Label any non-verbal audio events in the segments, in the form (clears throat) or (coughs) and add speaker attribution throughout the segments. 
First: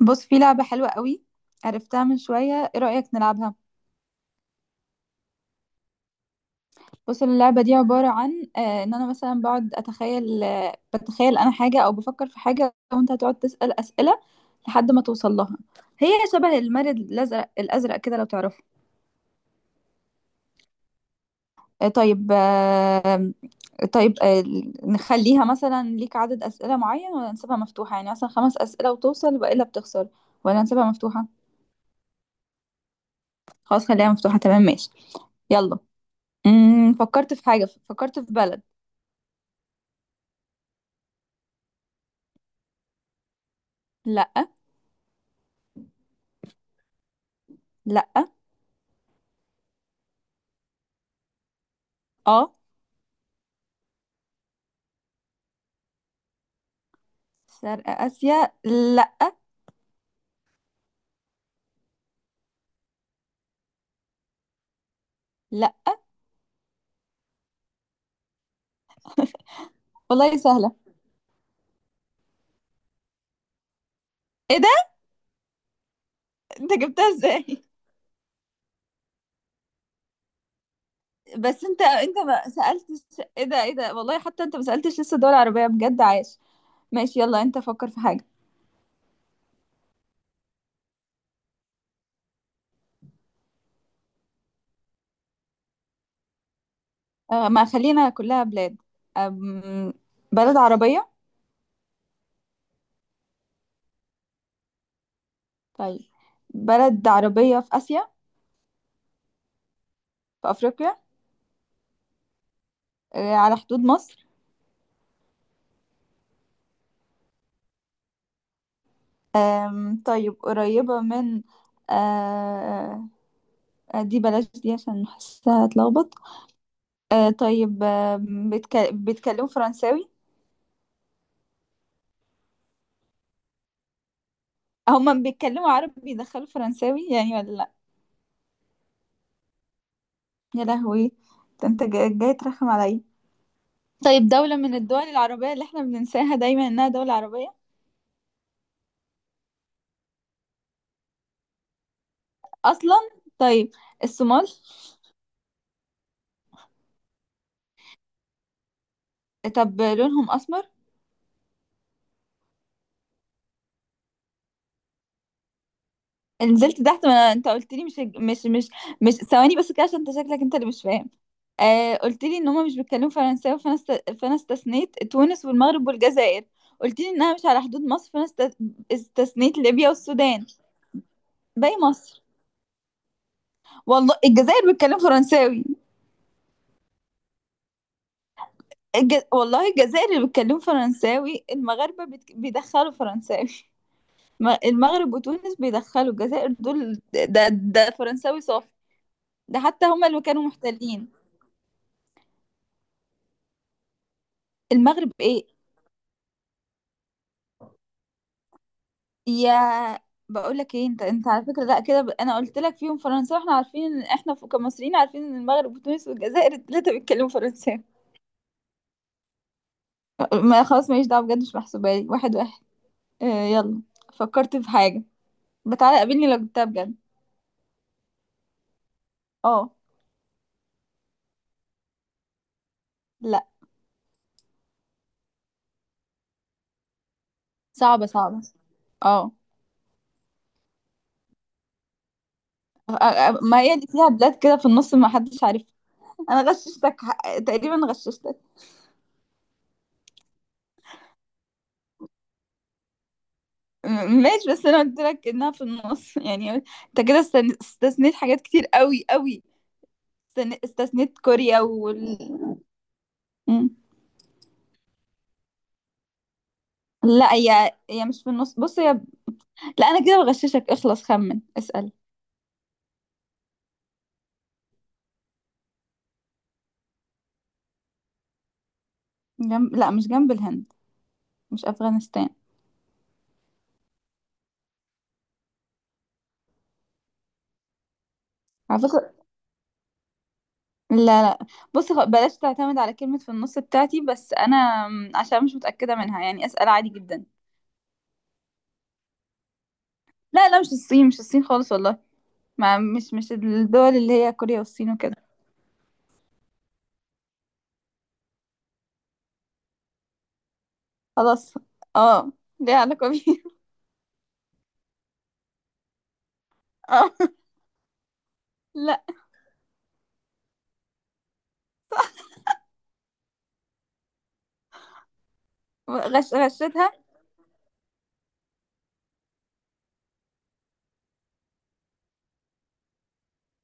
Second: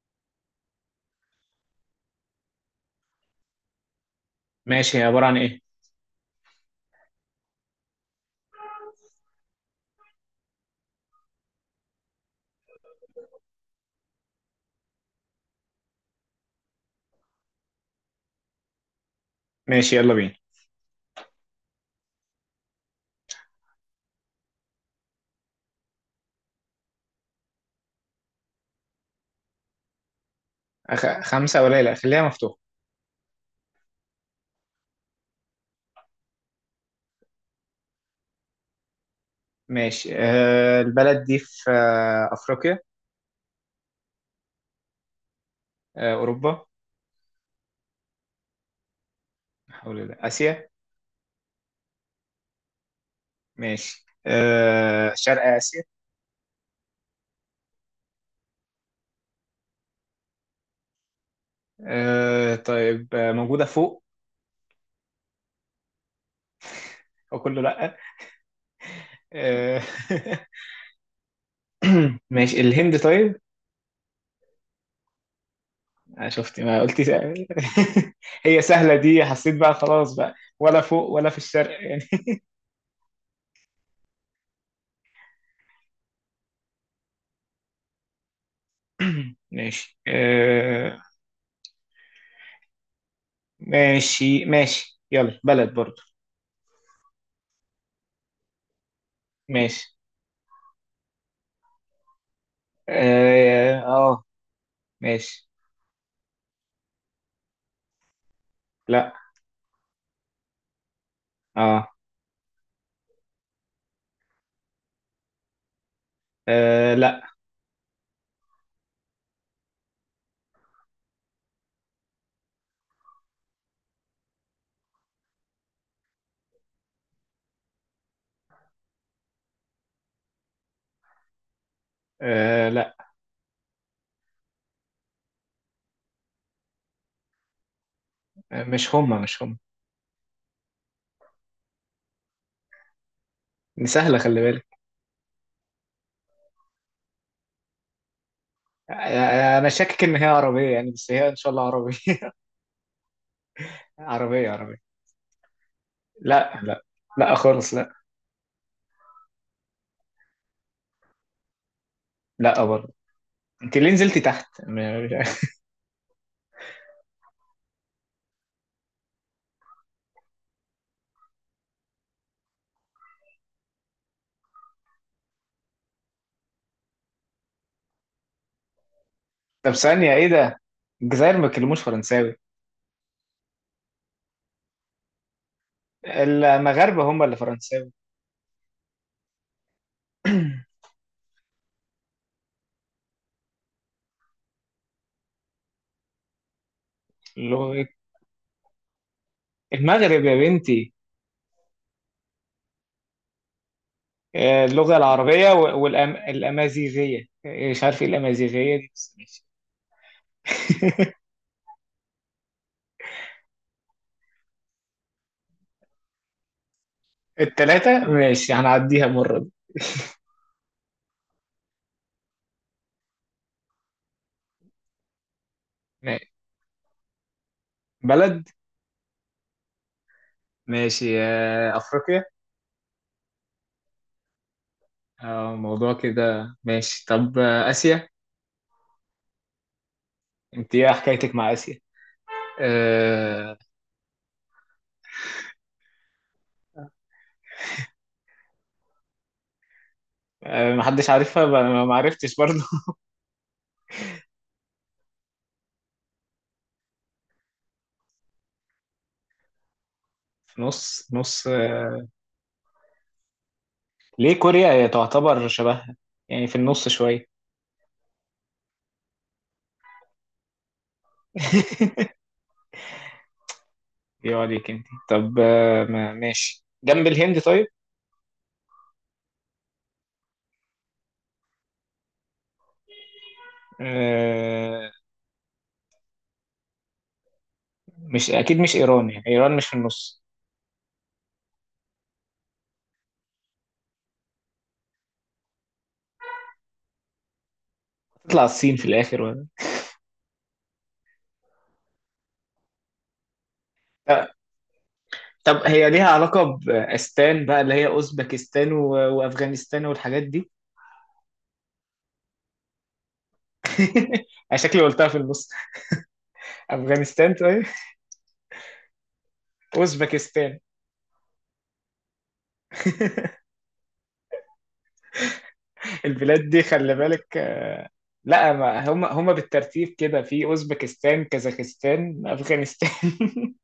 Speaker 1: بص، في لعبة حلوة قوي عرفتها من شوية. ايه رأيك نلعبها؟
Speaker 2: ماشي، هي عبارة عن إيه؟
Speaker 1: بص، اللعبة دي عبارة عن ان انا مثلا بقعد اتخيل، بتخيل انا حاجة او بفكر في حاجة، وانت هتقعد تسأل أسئلة لحد ما توصل لها. هي شبه المارد الازرق كده، لو تعرفه.
Speaker 2: ماشي يلا بينا.
Speaker 1: طيب. طيب. نخليها مثلا ليك عدد أسئلة معين ولا نسيبها مفتوحة؟ يعني مثلا خمس أسئلة وتوصل والا بتخسر، ولا نسيبها مفتوحة؟
Speaker 2: خمسة قليلة، خليها مفتوحة.
Speaker 1: خلاص، خليها مفتوحة. تمام، ماشي. يلا. فكرت في حاجة، فكرت في بلد.
Speaker 2: ماشي، البلد دي في أفريقيا؟
Speaker 1: لا.
Speaker 2: أوروبا؟
Speaker 1: لا.
Speaker 2: حول الله. آسيا؟
Speaker 1: اه.
Speaker 2: ماشي، شرق آسيا؟
Speaker 1: شرق اسيا. لا.
Speaker 2: طيب، موجودة فوق؟
Speaker 1: لا.
Speaker 2: أو كله لأ. آه.
Speaker 1: والله سهله.
Speaker 2: (laughs) ماشي، الهند طيب.
Speaker 1: ايه ده؟
Speaker 2: آه، شفت
Speaker 1: انت
Speaker 2: ما قلتي
Speaker 1: جبتها
Speaker 2: سهل.
Speaker 1: ازاي؟ (laughs)
Speaker 2: (laughs) هي سهلة دي، حسيت بقى خلاص بقى، ولا فوق ولا في
Speaker 1: بس
Speaker 2: الشرق
Speaker 1: انت
Speaker 2: يعني.
Speaker 1: انت ما سالتش. ايه ده، ايه ده، والله حتى انت ما سالتش لسه. دول عربيه بجد، عايش. ماشي، يلا، انت فكر في حاجه.
Speaker 2: (coughs) (clears throat) ماشي ماشي ماشي، يلا بلد برضو.
Speaker 1: ما خلينا كلها بلاد. أم
Speaker 2: ماشي.
Speaker 1: بلد عربيه.
Speaker 2: اه، ماشي.
Speaker 1: طيب. بلد عربيه في اسيا؟
Speaker 2: لا.
Speaker 1: في افريقيا؟
Speaker 2: اه.
Speaker 1: على حدود مصر؟
Speaker 2: آه، لا.
Speaker 1: طيب، قريبه من... آه دي بلاش دي عشان حاسها هتلخبط. طيب. بيتكلموا فرنساوي؟
Speaker 2: آه، لا.
Speaker 1: هما بيتكلموا عربي بيدخلوا فرنساوي يعني، ولا لا؟
Speaker 2: مش هما.
Speaker 1: يا لهوي، ده انت جاي ترخم عليا.
Speaker 2: دي سهلة،
Speaker 1: طيب،
Speaker 2: خلي
Speaker 1: دولة
Speaker 2: بالك.
Speaker 1: من الدول العربية اللي احنا بننساها دايما انها دولة عربية
Speaker 2: انا شاكك ان هي عربية يعني، بس هي ان شاء الله عربية. (laughs)
Speaker 1: اصلا. طيب، الصومال؟
Speaker 2: عربية عربية. لا، لا، لا خالص، لا.
Speaker 1: طب لونهم اسمر؟
Speaker 2: لا برضه. انت ليه نزلتي تحت؟ (laughs) مش عارف.
Speaker 1: نزلت تحت، ما انت قلت لي مش مش، ثواني بس كده عشان انت شكلك انت اللي مش فاهم. قلت لي ان هما مش بيتكلموا فرنساوي، فانا استثنيت تونس والمغرب والجزائر. قلت لي انها مش على حدود مصر، استثنيت
Speaker 2: طب
Speaker 1: ليبيا
Speaker 2: ثانية، ايه
Speaker 1: والسودان.
Speaker 2: ده؟ الجزائر ما
Speaker 1: باقي
Speaker 2: بيتكلموش
Speaker 1: مصر.
Speaker 2: فرنساوي؟
Speaker 1: والله الجزائر بيتكلموا فرنساوي.
Speaker 2: المغاربة هم اللي فرنساوي.
Speaker 1: والله الجزائر اللي بيتكلموا
Speaker 2: (clears throat)
Speaker 1: فرنساوي، المغاربة بيدخلوا فرنساوي. المغرب وتونس بيدخلوا، الجزائر دول ده
Speaker 2: لغة.
Speaker 1: ده فرنساوي صافي. ده حتى هما اللي
Speaker 2: المغرب يا
Speaker 1: كانوا
Speaker 2: بنتي.
Speaker 1: محتلين.
Speaker 2: اللغة
Speaker 1: المغرب ايه؟
Speaker 2: العربية والأمازيغية، مش عارف ايه الأمازيغية دي، بس ماشي.
Speaker 1: يا، بقول لك ايه، انت على فكره لا كده انا قلت لك فيهم فرنساوي، احنا عارفين ان احنا كمصريين عارفين ان المغرب وتونس والجزائر (laughs) الثلاثه بيتكلموا فرنساوي.
Speaker 2: التلاتة؟ ماشي، هنعديها مرة دي.
Speaker 1: ما خلاص، ماليش دعوه، بجد مش محسوبه لي. واحد واحد. يلا، فكرت في حاجه، بتعالى
Speaker 2: ماشي.
Speaker 1: قابلني لو جبتها بجد.
Speaker 2: بلد.
Speaker 1: اه.
Speaker 2: ماشي، أفريقيا؟
Speaker 1: لا.
Speaker 2: موضوع كده. ماشي، طب
Speaker 1: صعبه
Speaker 2: آسيا؟
Speaker 1: صعبه. اه.
Speaker 2: انت ايه حكايتك مع آسيا؟ أه.
Speaker 1: ما هي اللي فيها بلاد كده في النص ما حدش عارفها. انا غششتك، تقريبا غششتك.
Speaker 2: أه، محدش عارفها. ما عرفتش برضه.
Speaker 1: ماشي، بس انا قلت لك انها في النص (laughs) يعني انت كده استثنيت حاجات كتير قوي قوي.
Speaker 2: (laughs) في نص
Speaker 1: استثنيت
Speaker 2: نص.
Speaker 1: كوريا
Speaker 2: آه،
Speaker 1: مم.
Speaker 2: ليه كوريا هي تعتبر شبهها؟ يعني في النص شوية.
Speaker 1: لا هي مش في النص، بص هي. لا انا كده بغششك، اخلص خمن، اسأل.
Speaker 2: (laughs) ايه عليك انت؟ طب ماشي، جنب الهند طيب.
Speaker 1: جنب... لا، مش جنب الهند. مش افغانستان.
Speaker 2: أه. مش أكيد مش
Speaker 1: على
Speaker 2: إيران؟
Speaker 1: فكرة،
Speaker 2: يعني إيران مش في النص؟
Speaker 1: لا، لا. بص، بلاش تعتمد على كلمة في النص بتاعتي، بس انا عشان مش متأكدة منها، يعني اسأل عادي جدا.
Speaker 2: تطلع الصين في الآخر ولا؟
Speaker 1: لا، لا، مش الصين، مش الصين خالص والله. ما مش الدول اللي هي كوريا والصين وكده.
Speaker 2: طب هي ليها علاقة بأستان بقى، اللي هي أوزبكستان وأفغانستان والحاجات دي؟
Speaker 1: خلاص. اه. ليها علاقة بيها.
Speaker 2: (laughs) أنا شكلي قلتها في النص.
Speaker 1: (laughs) اه.
Speaker 2: أفغانستان طيب؟
Speaker 1: لا.
Speaker 2: أوزبكستان؟ البلاد دي
Speaker 1: غشتها.
Speaker 2: خلي بالك. آه، لا، ما هم هم بالترتيب كده: في أوزبكستان، كازاخستان، أفغانستان. (laughs)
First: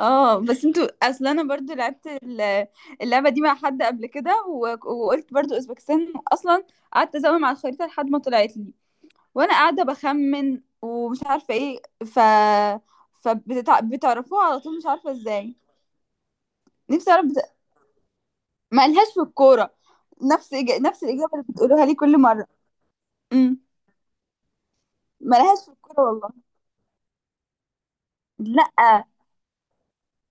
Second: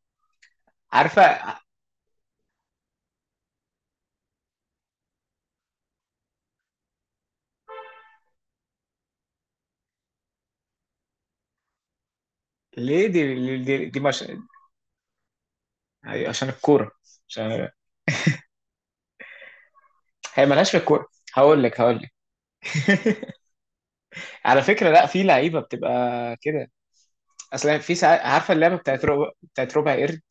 Speaker 1: اه، بس انتوا
Speaker 2: عارفة
Speaker 1: اصل انا برضو لعبت اللعبه دي مع حد قبل كده، وقلت برضو اوزبكستان اصلا. قعدت ازوم على الخريطه لحد ما طلعت لي، وانا قاعده بخمن ومش عارفه ايه
Speaker 2: ليه دي مش...
Speaker 1: فبتعرفوها على طول، مش عارفه ازاي.
Speaker 2: أيوة، عشان الكورة.
Speaker 1: نفسي اعرف
Speaker 2: عشان
Speaker 1: مالهاش في الكوره.
Speaker 2: هي مالهاش في
Speaker 1: نفس
Speaker 2: الكورة.
Speaker 1: الاجابه اللي
Speaker 2: هقول لك
Speaker 1: بتقولوها لي
Speaker 2: هقول لك.
Speaker 1: كل مره. امم.
Speaker 2: على فكرة، لا، في
Speaker 1: مالهاش
Speaker 2: لعيبة
Speaker 1: في
Speaker 2: بتبقى
Speaker 1: الكوره والله.
Speaker 2: كده. اصل يعني في ساعات، عارفة اللعبة
Speaker 1: لا.
Speaker 2: بتاعت ربع، بتاعت ربع قرد.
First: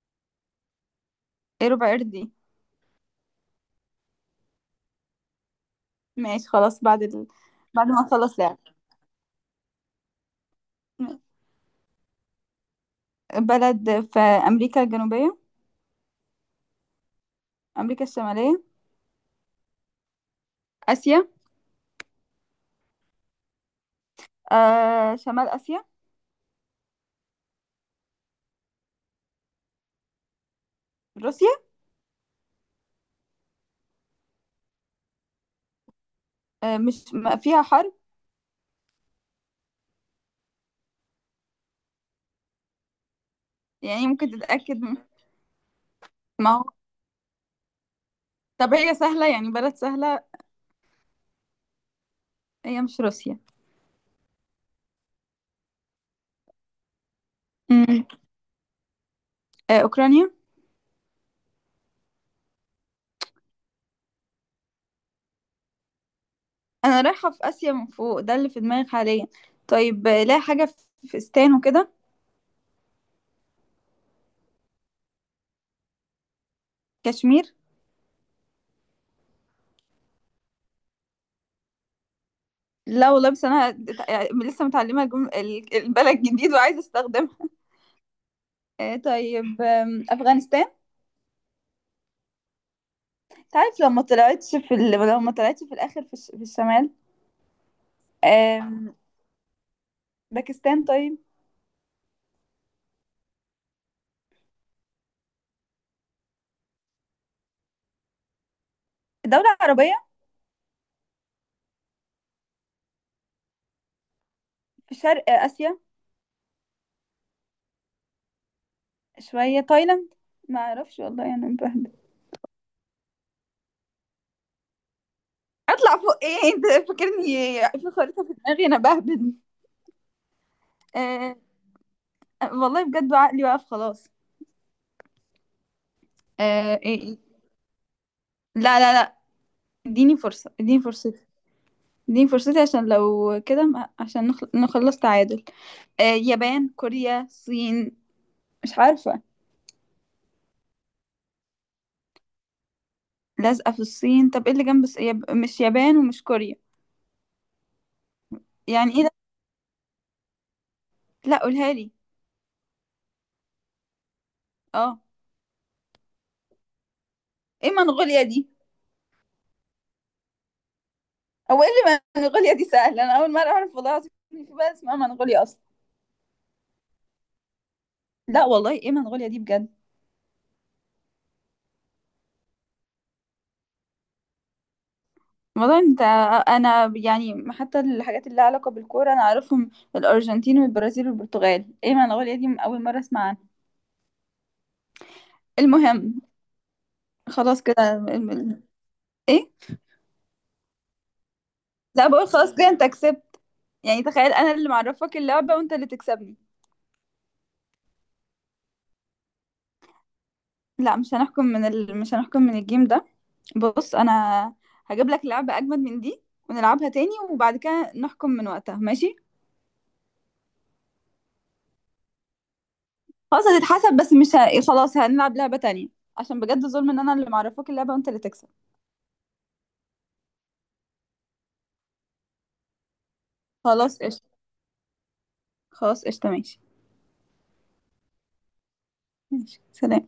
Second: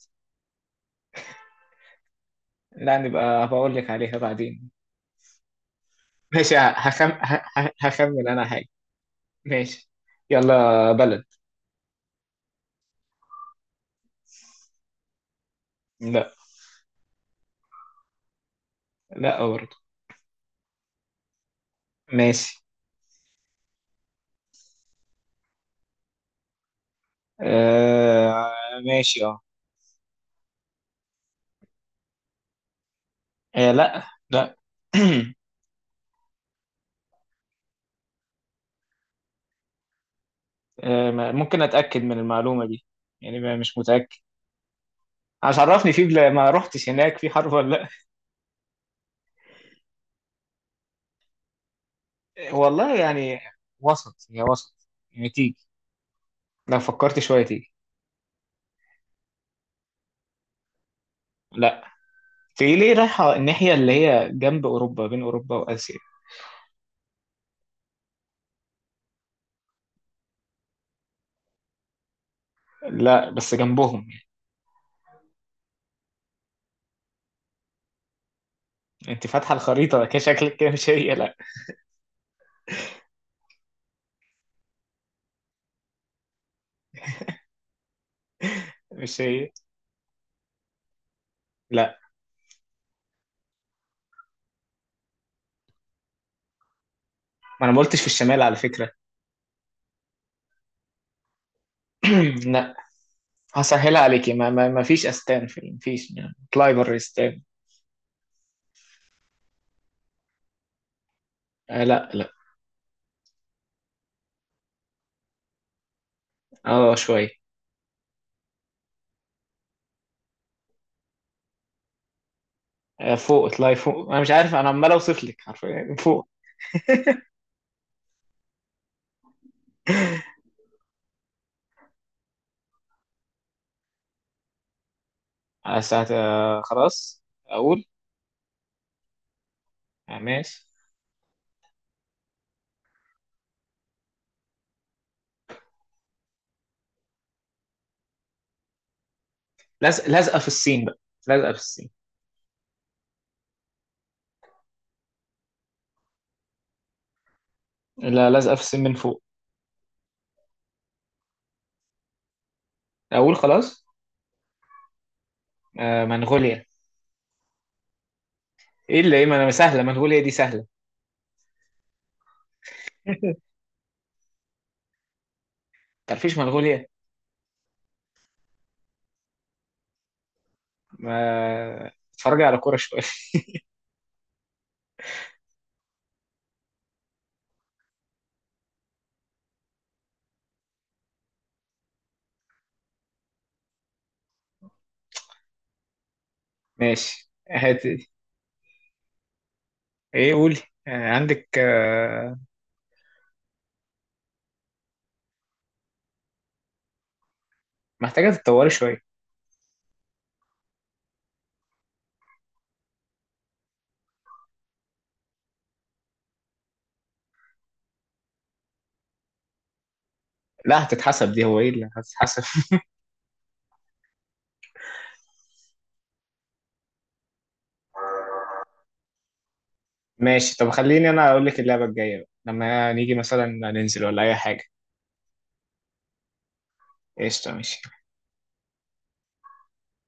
Speaker 1: ايه ربع قردي؟
Speaker 2: لا، نبقى بقول لك عليها بعدين.
Speaker 1: ماشي
Speaker 2: ماشي،
Speaker 1: خلاص، بعد بعد ما
Speaker 2: هخمن
Speaker 1: اخلص
Speaker 2: انا
Speaker 1: لعب.
Speaker 2: حاجة. ماشي، يلا بلد.
Speaker 1: بلد في امريكا الجنوبيه؟
Speaker 2: لا.
Speaker 1: أمريكا الشمالية؟
Speaker 2: لا برضه.
Speaker 1: آسيا؟
Speaker 2: ماشي.
Speaker 1: شمال آسيا؟
Speaker 2: آه... ماشي. اه.
Speaker 1: روسيا؟
Speaker 2: لا، لا.
Speaker 1: مش ما فيها حرب؟
Speaker 2: (clears throat) ممكن اتاكد من المعلومة دي؟ يعني مش
Speaker 1: يعني
Speaker 2: متاكد.
Speaker 1: ممكن تتأكد
Speaker 2: ما
Speaker 1: ما هو.
Speaker 2: رحتش هناك، في حرب ولا لا؟ (laughs)
Speaker 1: طب هي سهلة يعني؟ بلد سهلة؟
Speaker 2: آه،
Speaker 1: هي
Speaker 2: والله
Speaker 1: مش
Speaker 2: يعني.
Speaker 1: روسيا؟
Speaker 2: وسط، هي وسط يعني، تيجي. لو فكرت شوية تيجي.
Speaker 1: مم. أوكرانيا؟
Speaker 2: لا. في، ليه رايحة الناحية اللي هي جنب أوروبا، بين أوروبا وآسيا؟
Speaker 1: أنا رايحة في آسيا من فوق، ده اللي في دماغي حاليا. طيب، لا حاجة في فستان وكده.
Speaker 2: لا بس جنبهم.
Speaker 1: كشمير؟
Speaker 2: انت فاتحه الخريطه كده، شكلك كده. مش هي، لا.
Speaker 1: لا والله، بس أنا يعني لسه متعلمة البلد جديد وعايزة أستخدمها.
Speaker 2: مش هي،
Speaker 1: طيب. أفغانستان؟
Speaker 2: لا.
Speaker 1: تعرف لو ما طلعتش في لو ما طلعتش في الآخر في، في الشمال.
Speaker 2: ما انا ما قلتش في الشمال على فكره.
Speaker 1: باكستان طيب؟
Speaker 2: (clears throat) لا. هسهلها عليكي: ما فيش استان في، ما فيش يعني. اطلعي بره استان.
Speaker 1: دولة عربية؟
Speaker 2: آه، لا، لا.
Speaker 1: في شرق آسيا؟
Speaker 2: اه شويه.
Speaker 1: شوية. تايلاند؟ ما اعرفش والله، انا يعني بهبد.
Speaker 2: آه، فوق، اطلعي فوق، انا مش عارف، انا عمال اوصف لك حرفيا
Speaker 1: اطلع فوق
Speaker 2: فوق.
Speaker 1: ايه، انت فاكرني في خريطة في دماغي؟ انا بهبد. آه والله بجد عقلي واقف خلاص.
Speaker 2: على ساعه. آه
Speaker 1: إيه، إيه.
Speaker 2: خلاص، اقول.
Speaker 1: لا، لا، لا، اديني
Speaker 2: آه
Speaker 1: فرصة،
Speaker 2: ماشي.
Speaker 1: اديني فرصتي. اديني فرصتي عشان لو كده، عشان نخلص تعادل. يابان، كوريا، الصين؟ مش عارفة.
Speaker 2: لازق، لازقه في الصين بقى. لازقه في الصين.
Speaker 1: لازقة في الصين؟ طب ايه اللي جنب مش يابان ومش كوريا؟
Speaker 2: لا، لازقه في الصين
Speaker 1: يعني
Speaker 2: من
Speaker 1: ايه ده؟
Speaker 2: فوق.
Speaker 1: لا، قولها لي.
Speaker 2: اقول خلاص.
Speaker 1: اه.
Speaker 2: آه منغوليا.
Speaker 1: ايه منغوليا دي؟
Speaker 2: ايه اللي ايه، ما انا سهله، منغوليا دي سهله.
Speaker 1: هو ايه اللي منغوليا دي سهله؟ انا اول مره
Speaker 2: (laughs)
Speaker 1: اعرف والله العظيم إن في بلد اسمها منغوليا اصلا.
Speaker 2: تعرفيش منغوليا؟
Speaker 1: لا والله، ايه منغوليا دي بجد؟
Speaker 2: ما اتفرجي على كورة شوية.
Speaker 1: والله انت... انا يعني حتى الحاجات اللي لها علاقه بالكوره انا اعرفهم. الارجنتين والبرازيل والبرتغال، ايه منغوليا دي؟ اول مره اسمع عنها. المهم،
Speaker 2: (laughs) ماشي
Speaker 1: خلاص كده
Speaker 2: هاتي.
Speaker 1: ايه.
Speaker 2: ايه؟ قولي. آه، عندك،
Speaker 1: لا، بقول خلاص كده انت كسبت. يعني تخيل انا اللي معرفك اللعبه وانت اللي تكسبني.
Speaker 2: محتاجة تتطوري شوية.
Speaker 1: لا، مش هنحكم من مش هنحكم من الجيم ده. بص انا هجيب لك لعبه اجمد من دي، ونلعبها تاني وبعد كده نحكم من وقتها، ماشي؟
Speaker 2: لا هتتحسب دي، هو ايه اللي هتتحسب؟ (laughs)
Speaker 1: خلاص هتتحسب، بس مش ه... خلاص هنلعب لعبة تانية عشان بجد ظلم ان انا اللي معرفاك اللعبة وانت اللي تكسب.
Speaker 2: ماشي، طب خليني انا اقول لك اللعبة الجاية بقى، لما نيجي مثلا
Speaker 1: خلاص
Speaker 2: ننزل ولا
Speaker 1: قشطة.
Speaker 2: اي حاجة.
Speaker 1: خلاص قشطة ماشي.
Speaker 2: قشطة، ماشي.
Speaker 1: ماشي، سلام.